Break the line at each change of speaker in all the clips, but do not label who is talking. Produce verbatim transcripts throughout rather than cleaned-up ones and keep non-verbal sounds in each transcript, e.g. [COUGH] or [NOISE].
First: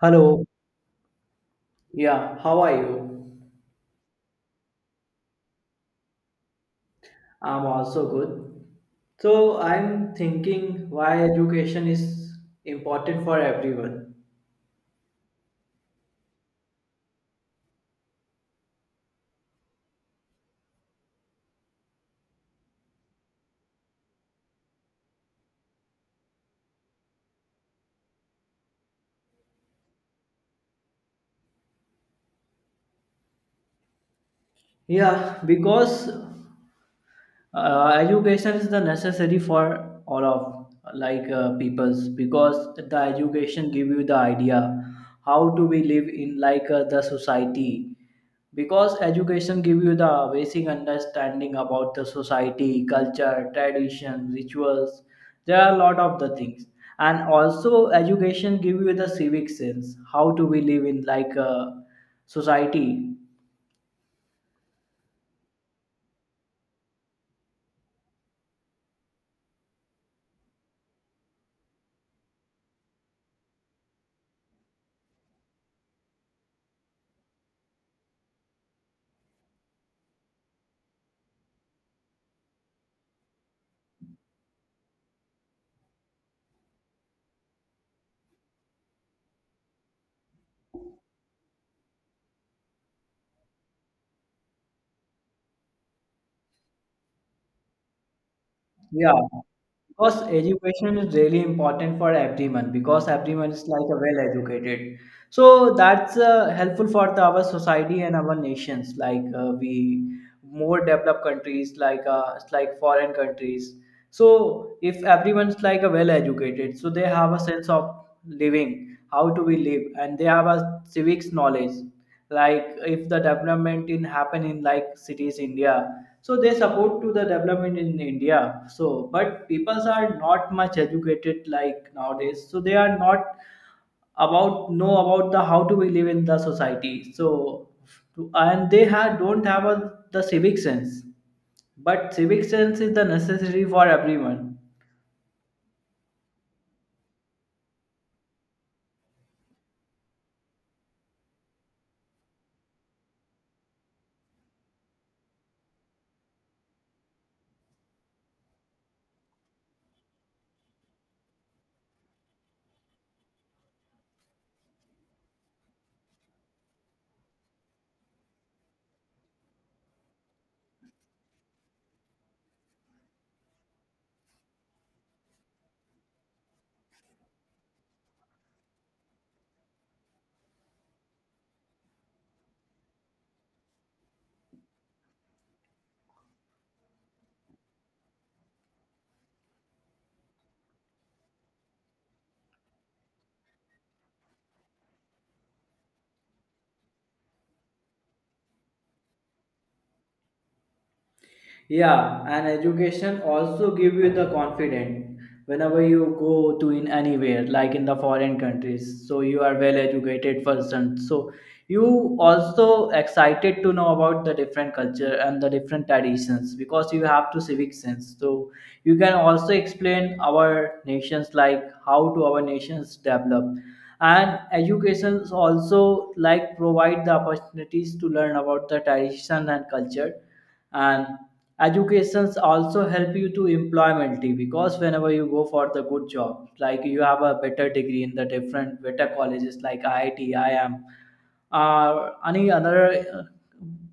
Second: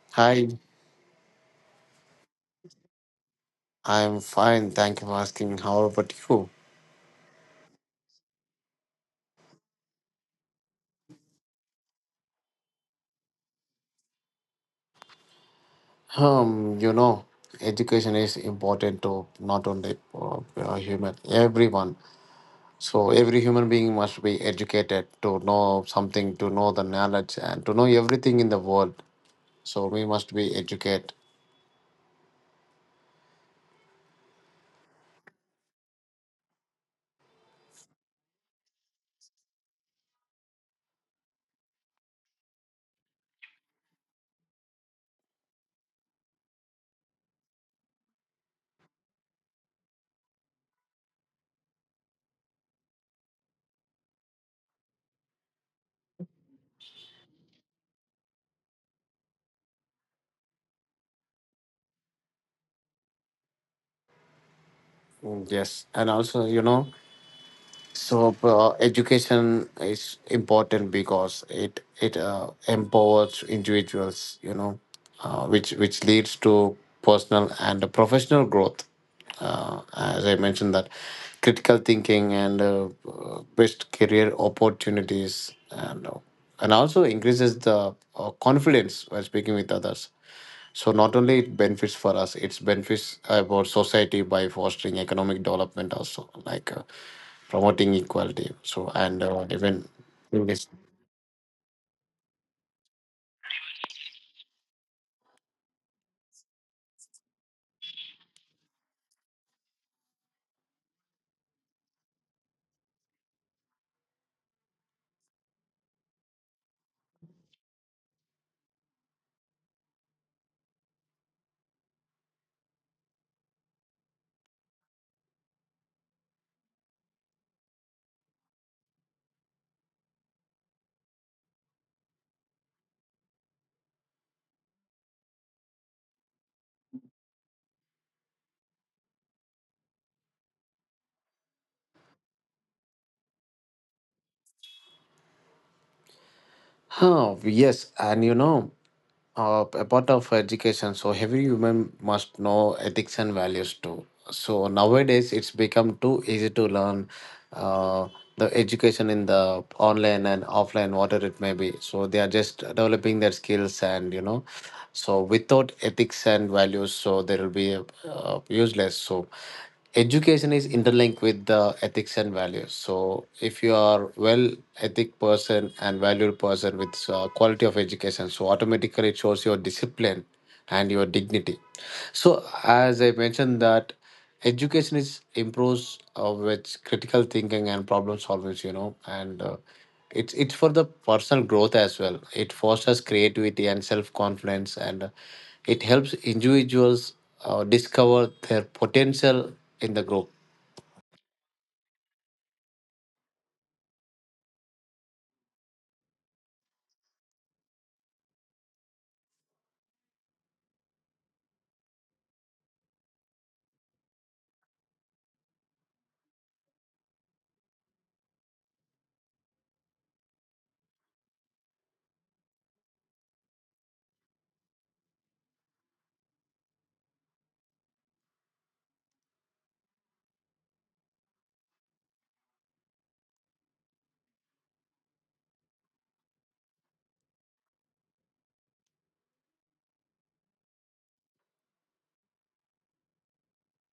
Hello.
Hi,
Yeah, how are you?
I'm fine. Thank you for asking. How about you?
I'm also good. So I'm thinking why education is important for everyone.
Um, you know, education is important to not only uh, uh, human, everyone. So every human being must be educated to know something, to know the knowledge, and to know everything in the world. So we must be educated.
Yeah, because uh, education is the necessary for all of like uh, peoples, because the education give you the idea how do we live in like uh, the society, because education give you the basic understanding about the society culture tradition rituals. There are a lot of the things, and also education give you the civic sense how do we live in like a society.
Mm, yes, and also you know, So uh, education is important because it it uh, empowers individuals, you know, uh, which which leads to personal and professional growth. Uh, as I mentioned, that critical thinking and uh, uh, best career opportunities, and uh, and also increases the uh, confidence while speaking with others. So not only it benefits for us, it's benefits about society by fostering economic development also. Like uh, promoting equality. So,
Yeah.
and uh, even
Because
in this,
education is really important for everyone, because everyone is like a well educated, so that's uh, helpful for the, our society and our nations, like uh, we more developed countries, like uh, it's like foreign countries. So if everyone's like a well educated, so they have a sense of living, how do we live, and they have a civics knowledge. Like if the development in happen in like cities India, so they support to the development in India. So but peoples are not much educated like nowadays, so they are not about know about the how do we live in the society. So and they have don't have a, the civic sense. But civic sense is the necessary for everyone.
oh, yes, and you know, uh, a part of education. So, every human must know ethics and values too. So, nowadays it's become too easy to learn uh, the education in the online and offline, whatever it may be. So, they are just developing their skills and you know, so without ethics and values, so there will be uh, useless. So, education is interlinked with the ethics and values. So if you are well ethic person and valued person with uh, quality of education, so automatically it shows your discipline and your dignity. So as I mentioned that education is improves uh, with critical thinking and problem solving, you know, and uh, it's it's for the personal growth as well. It fosters creativity and self confidence, and uh, it helps individuals uh, discover their potential in the group.
Yeah, and education also give you the confidence whenever you go to in anywhere, like in the foreign countries. So you are well educated person. So you also excited to know about the different culture and the different traditions because you have to civic sense. So you can also explain our nations like how to our nations develop, and educations also like provide the opportunities to learn about the tradition and culture. And educations also help you to employability, because whenever you go for the good job, like you have a better degree in the different better colleges like I I T, I I M or any other uh,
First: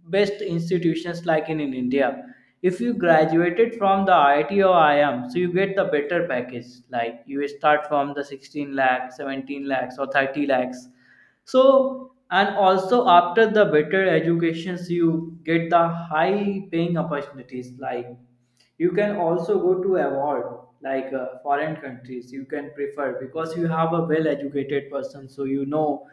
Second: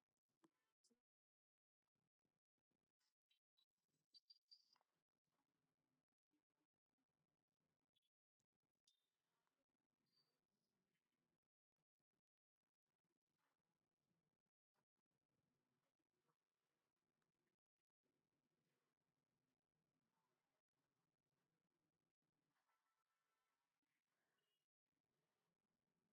best institutions, like in, in India. If you graduated from the I I T or I I M, so you get the better package, like you start from the sixteen lakh seventeen lakhs or thirty lakhs. So and also after the better educations, you get the high paying opportunities, like you can also go to abroad, like uh, foreign countries you can prefer, because you have a well educated person, so you know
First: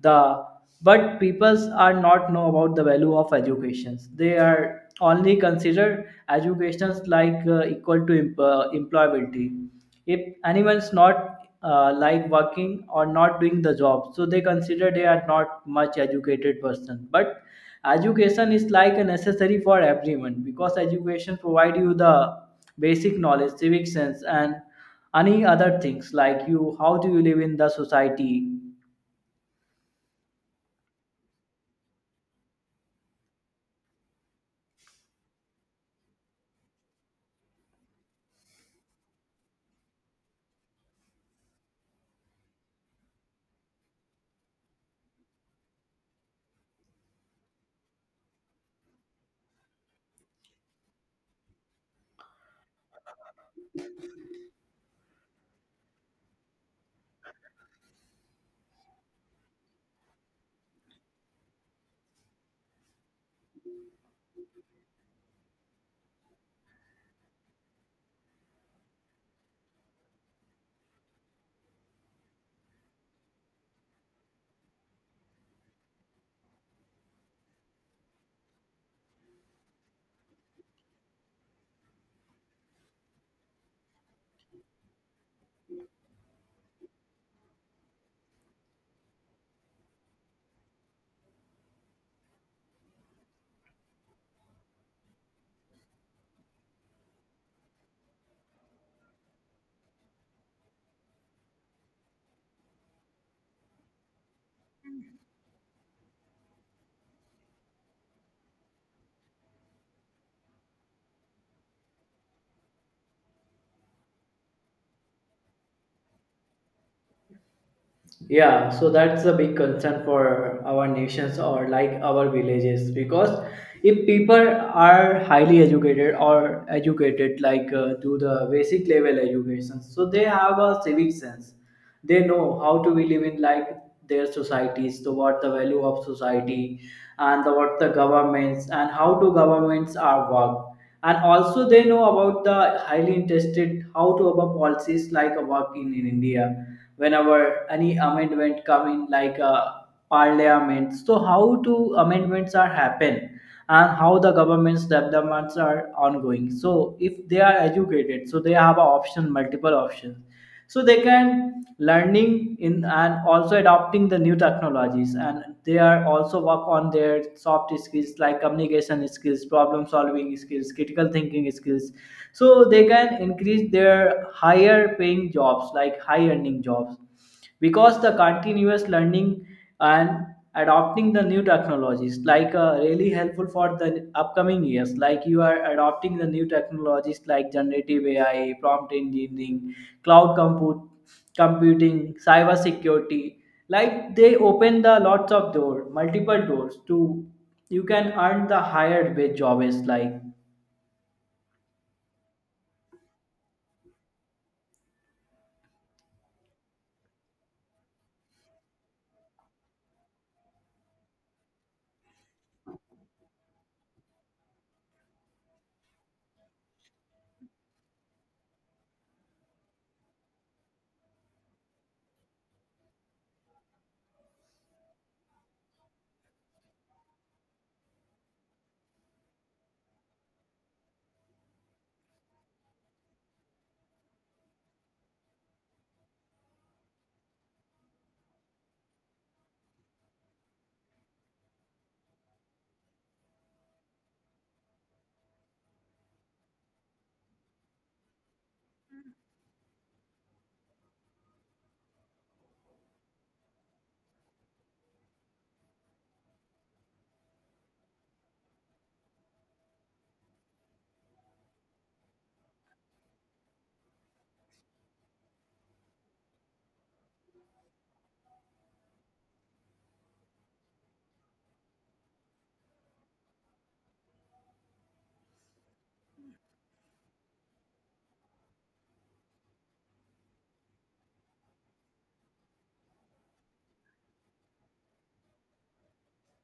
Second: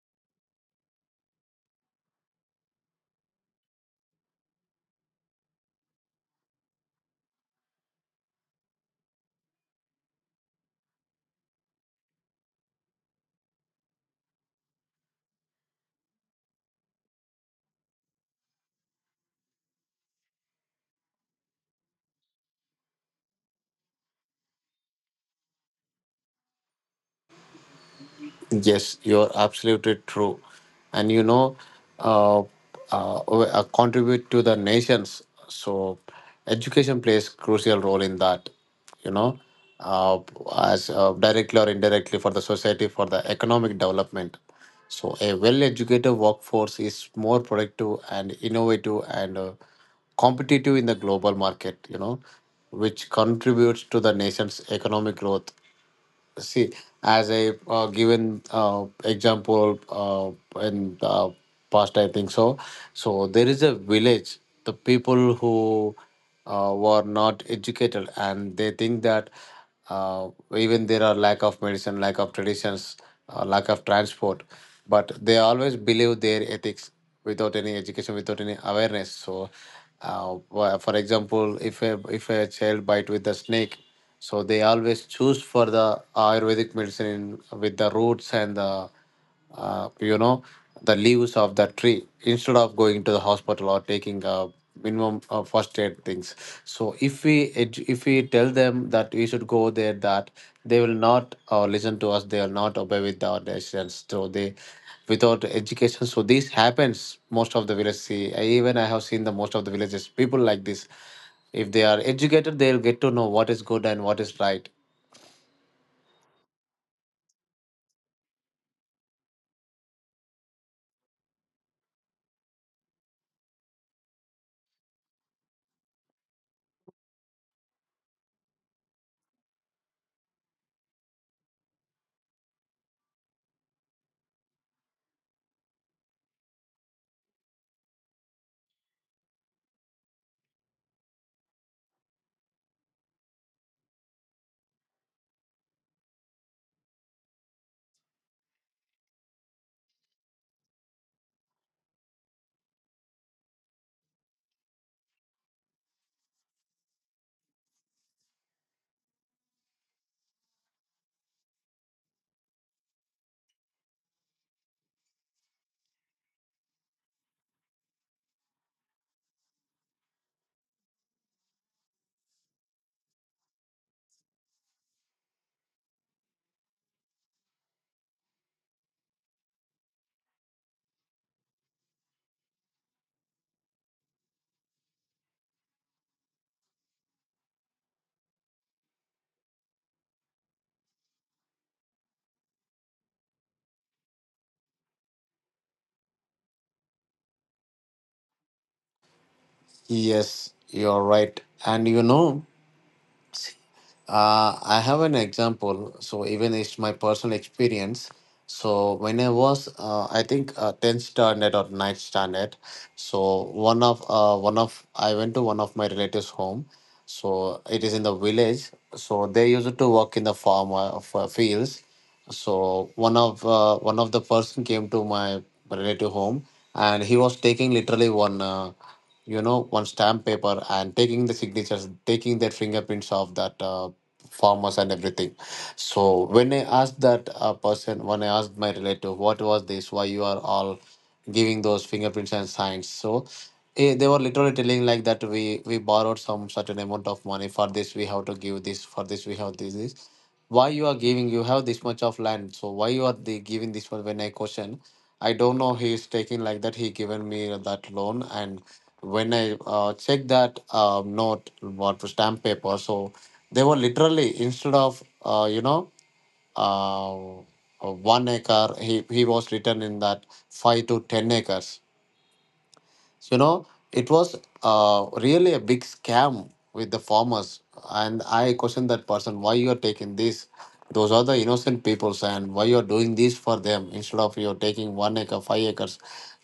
the. But peoples are not know about the value of educations, they are only consider educations like uh, equal to em- uh, employability. If anyone's not uh, like working or not doing the job, so they consider they are not much educated person. But education is like a necessary for everyone, because education provide you the basic knowledge civic sense and any other things like you how do you live in the society.
Yes, you're absolutely true. And you know, uh, uh, uh, contribute to the nations. So, education plays crucial role in that. You know, uh, as uh, directly or indirectly for the society, for the economic development. So, a well-educated workforce is more productive and innovative and uh, competitive in the global market. You know, which contributes to the nation's economic growth. See, as a uh, given uh, example uh, in the past, I think so. So there is a village, the people who uh, were not educated, and they think that uh, even there are lack of medicine, lack of traditions, uh, lack of transport, but they always believe their ethics without any education, without any awareness. So uh, wha- for example, if a if a child bite with a snake, so they always choose for the Ayurvedic medicine, in, with the roots and the uh, you know, the leaves of the tree instead of going to the hospital or taking a minimum uh, first aid things. So if we edu- if we tell them that we should go there, that they will not uh, listen to us. They will not obey with our decisions. So they, without education, so this happens most of the village. See, I, even I have seen the most of the villages people like this. If they are educated, they'll get to know what is good and what is right.
Yeah, so that's a big concern for our nations or like our villages, because if people are highly educated or educated like uh, to the basic level education, so they have a civic sense. They know how to be living like their societies, so what the value of society and the, what the governments and how to governments are work. And also they know about the highly interested how to about policies like work in, in India, whenever any amendment come in like uh, parliament. So how to amendments are happen, and how the government's developments are ongoing. So if they are educated, so they have a option multiple options, so they can learn learning in and also adopting the new technologies. And they are also work on their soft skills like communication skills problem solving skills critical thinking skills, so they can increase their higher paying jobs like high earning jobs, because the continuous learning and adopting the new technologies, like uh, really helpful for the upcoming years. Like you are adopting the new technologies like generative A I prompt engineering, cloud compute computing, cyber security, like they open the lots of door multiple doors to you can earn the higher wage jobs like.
Yes, you're right. And you know, uh, I have an example. So even it's my personal experience. So when I was, uh, I think, uh, tenth standard or ninth standard, so one of uh, one of, I went to one of my relatives' home. So it is in the village. So they used to work in the farm uh, f- fields. So one of uh, one of the person came to my relative home, and he was taking literally one uh, you know, one stamp paper and taking the signatures, taking their fingerprints of that uh, farmers and everything. So when I asked that uh, person, when I asked my relative, what was this, why you are all giving those fingerprints and signs? So eh, they were literally telling like that, we we borrowed some certain amount of money for this, we have to give this for this, we have this this, why you are giving, you have this much of land, so why you are the giving this much? When I question, I don't know, he is taking like that, he given me that loan. And when I uh, check that uh, note, what stamp paper, so they were literally, instead of uh, you know, uh, one acre, he, he was written in that five to ten acres, you know, it was uh, really a big scam with the farmers. And I questioned that person, why you are taking this, those are the innocent peoples, and why you are doing this for them? Instead of you're taking one acre, five acres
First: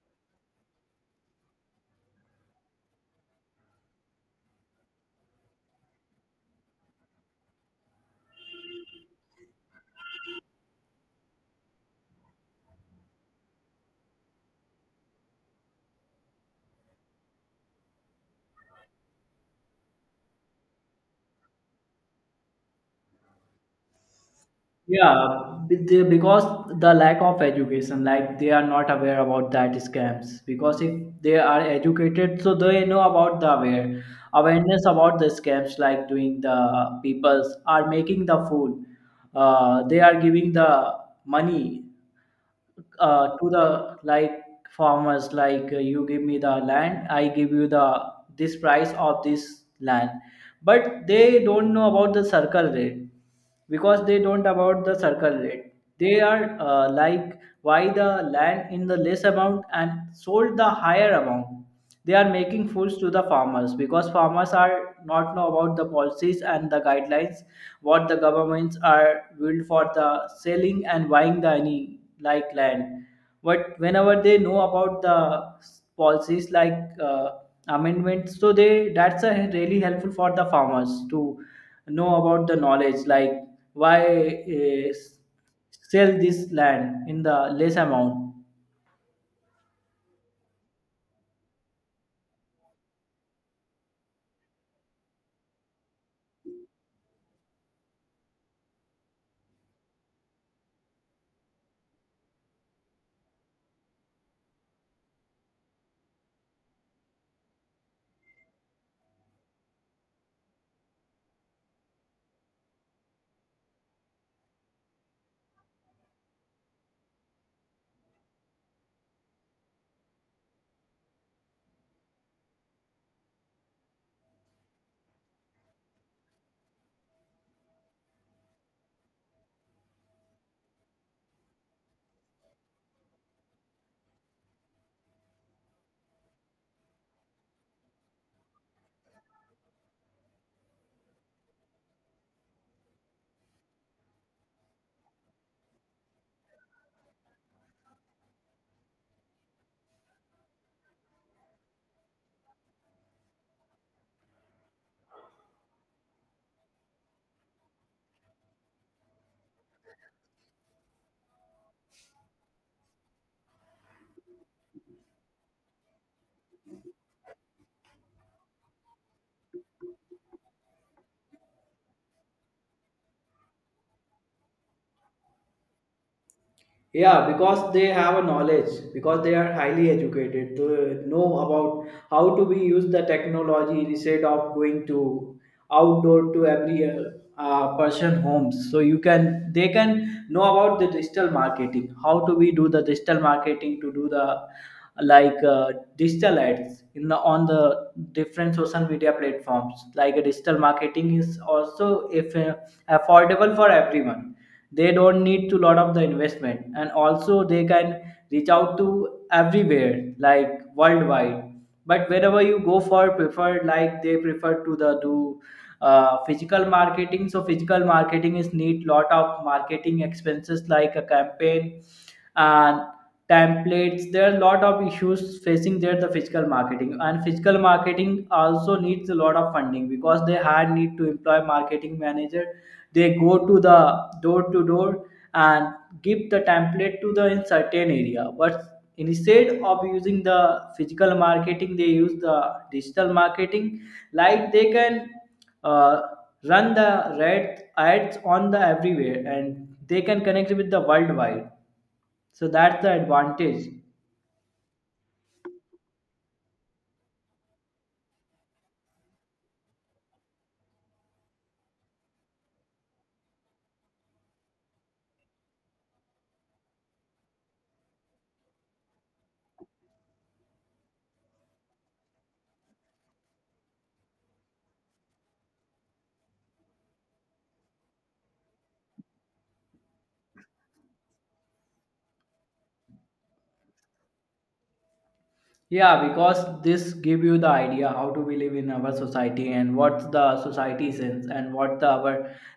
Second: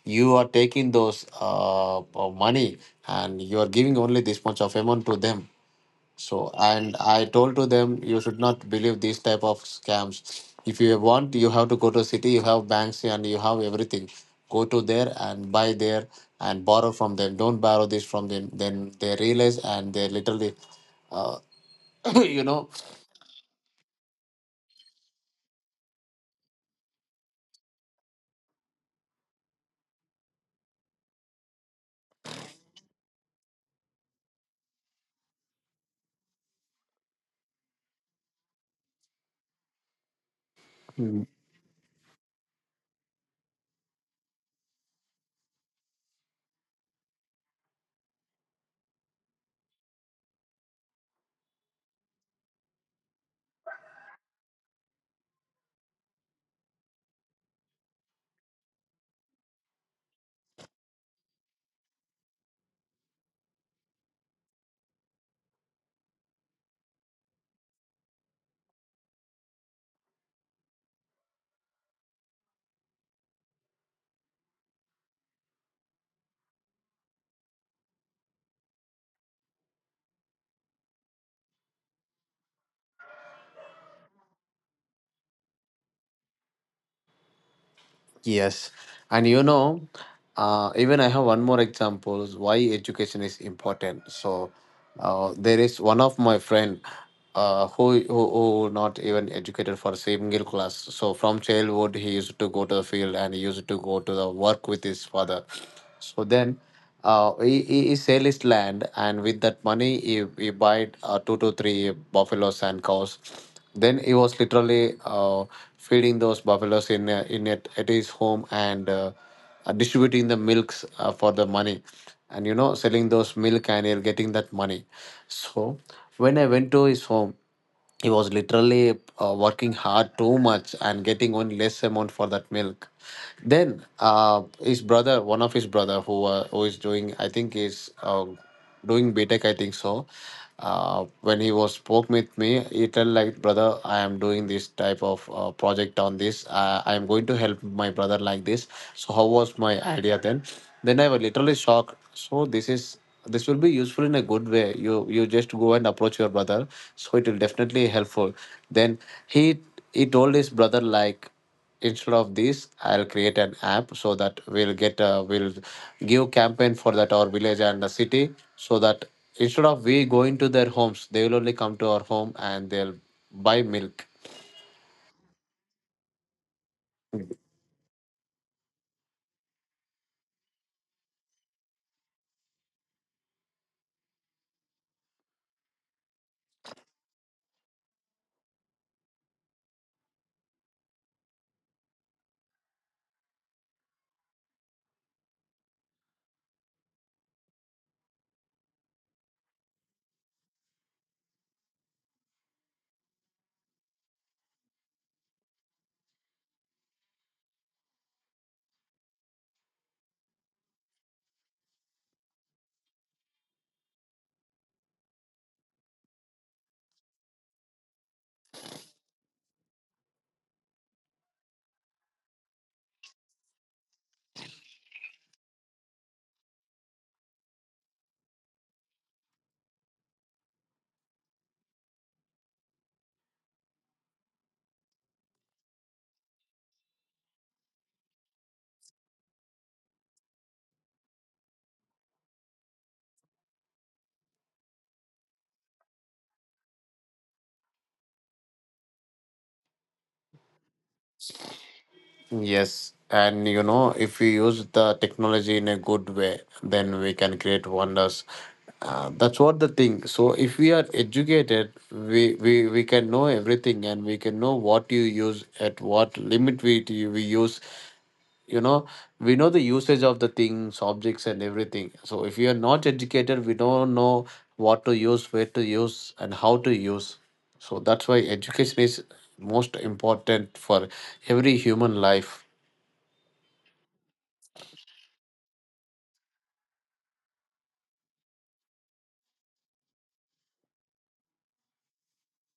you are taking, those uh, uh, money, and you are giving only this much of amount to them. So and I told to them, you should not believe these type of scams. If you want, you have to go to city, you have banks and you have everything, go to there and buy there and borrow from them. Don't borrow this from them. Then they realize, and they literally uh, [COUGHS] [CLEARS THROAT] you know.
Yeah, be- they- because the lack of education, like they are not aware about that scams. Because if they are educated, so they know about the aware awareness about the scams, like doing the peoples are making the fool. Uh, they are giving the money uh, to the like farmers, like uh, you give me the land, I give you the this price of this land. But they don't know about the circle rate. Because they don't about the circle rate, they are uh, like why the land in the less amount and sold the higher amount. They are making fools to the farmers, because farmers are not know about the policies and the guidelines what the governments are built for the selling and buying the any like land. But whenever they know about the policies like uh, amendments, so they that's a really helpful for the farmers to know about the knowledge, like why uh, sell this land in the less amount.
Yes, and you know, uh, even I have one more example why education is important. So uh, there is one of my friend, uh, who, who who not even educated for single class. So from childhood he used to go to the field, and he used to go to the work with his father. So then. Uh, he, he he sell his land, and with that money, he, he buy uh, two to three buffaloes and cows. Then he was literally uh, feeding those buffaloes in uh, in at, at his home, and uh, uh, distributing the milks uh, for the money, and you know, selling those milk and he'll getting that money. So when I went to his home, he was literally uh, working hard too much and getting only less amount for that milk. Then uh, his brother one of his brother, who uh, who is doing, I think is uh, doing btech, I think so. Uh, when he was spoke with me, he tell like, brother, I am doing this type of uh, project on this, uh, I am going to help my brother like this, so how was my idea? then then I was literally shocked. So this is, this will be useful in a good way, you you just go and approach your brother, so it will definitely helpful. Then he he told his brother like, instead of this, I'll create an app so that we'll get, uh, we'll give campaign for that our village and the city, so that instead of we going to their homes, they will only come to our home and they'll buy milk.
Yeah, because they have a knowledge, because they are highly educated to know about how to be use the technology instead of going to outdoor to every uh, uh, person homes. So you can they can know about the digital marketing, how to we do the digital marketing to do the like uh, digital ads in the on the different social media platforms. Like a digital marketing is also if uh, affordable for everyone, they don't need to lot of the investment, and also they can reach out to everywhere like worldwide. But wherever you go for preferred, like they prefer to the do uh, physical marketing. So physical marketing is need lot of marketing expenses like a campaign and templates. There are a lot of issues facing there the physical marketing, and physical marketing also needs a lot of funding, because they had need to employ marketing manager, they go to the door to door and give the template to the in certain area. But instead of using the physical marketing, they use the digital marketing, like they can uh, run the red ads on the everywhere, and they can connect with the worldwide. So that's
Yes,
the
and you
advantage.
know, if we use the technology in a good way, then we can create wonders. Uh, that's what the thing. So if we are educated, we, we we can know everything, and we can know what you use, at what limit we we use. You know, we know the usage of the things, objects, and everything. So if we are not educated, we don't know what to use, where to use, and how to use. So that's why education is most important for every human life.
Yeah, because this give you the idea how do we live in our society, and what's the society sense, and what the our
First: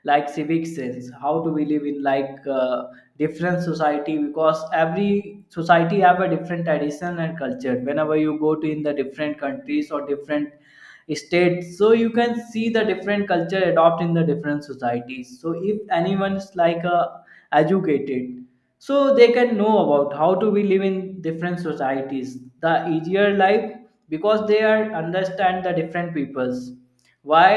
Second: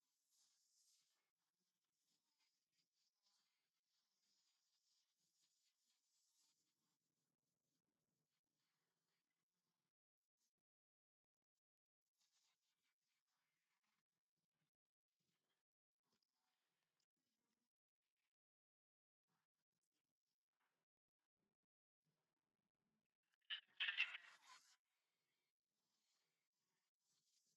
like civic sense, how do we live in like uh, different society. Because every society have a different tradition and culture, whenever you go to in the different countries or different states, so you can see the different culture adopt in the different societies. So if anyone is like uh, educated, so they can know about how to we live in different societies, the easier life, because they are understand the different peoples, why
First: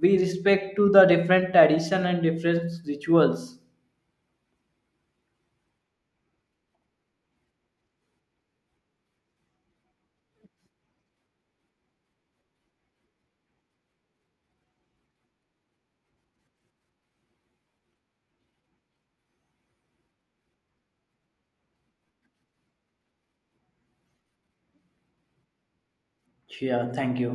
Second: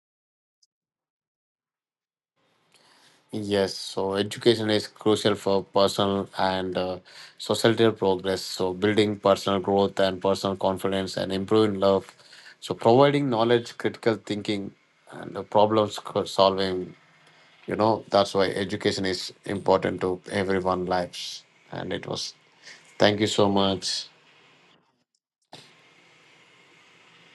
we respect to the different tradition and different rituals.
Yes, so education is crucial for personal and uh, societal progress. So, building personal growth and personal confidence and improving love. So, providing knowledge, critical thinking, and uh, problem sc- solving. You know, that's why education is important to everyone's lives. And it was, thank you so much.
Yeah, thank you.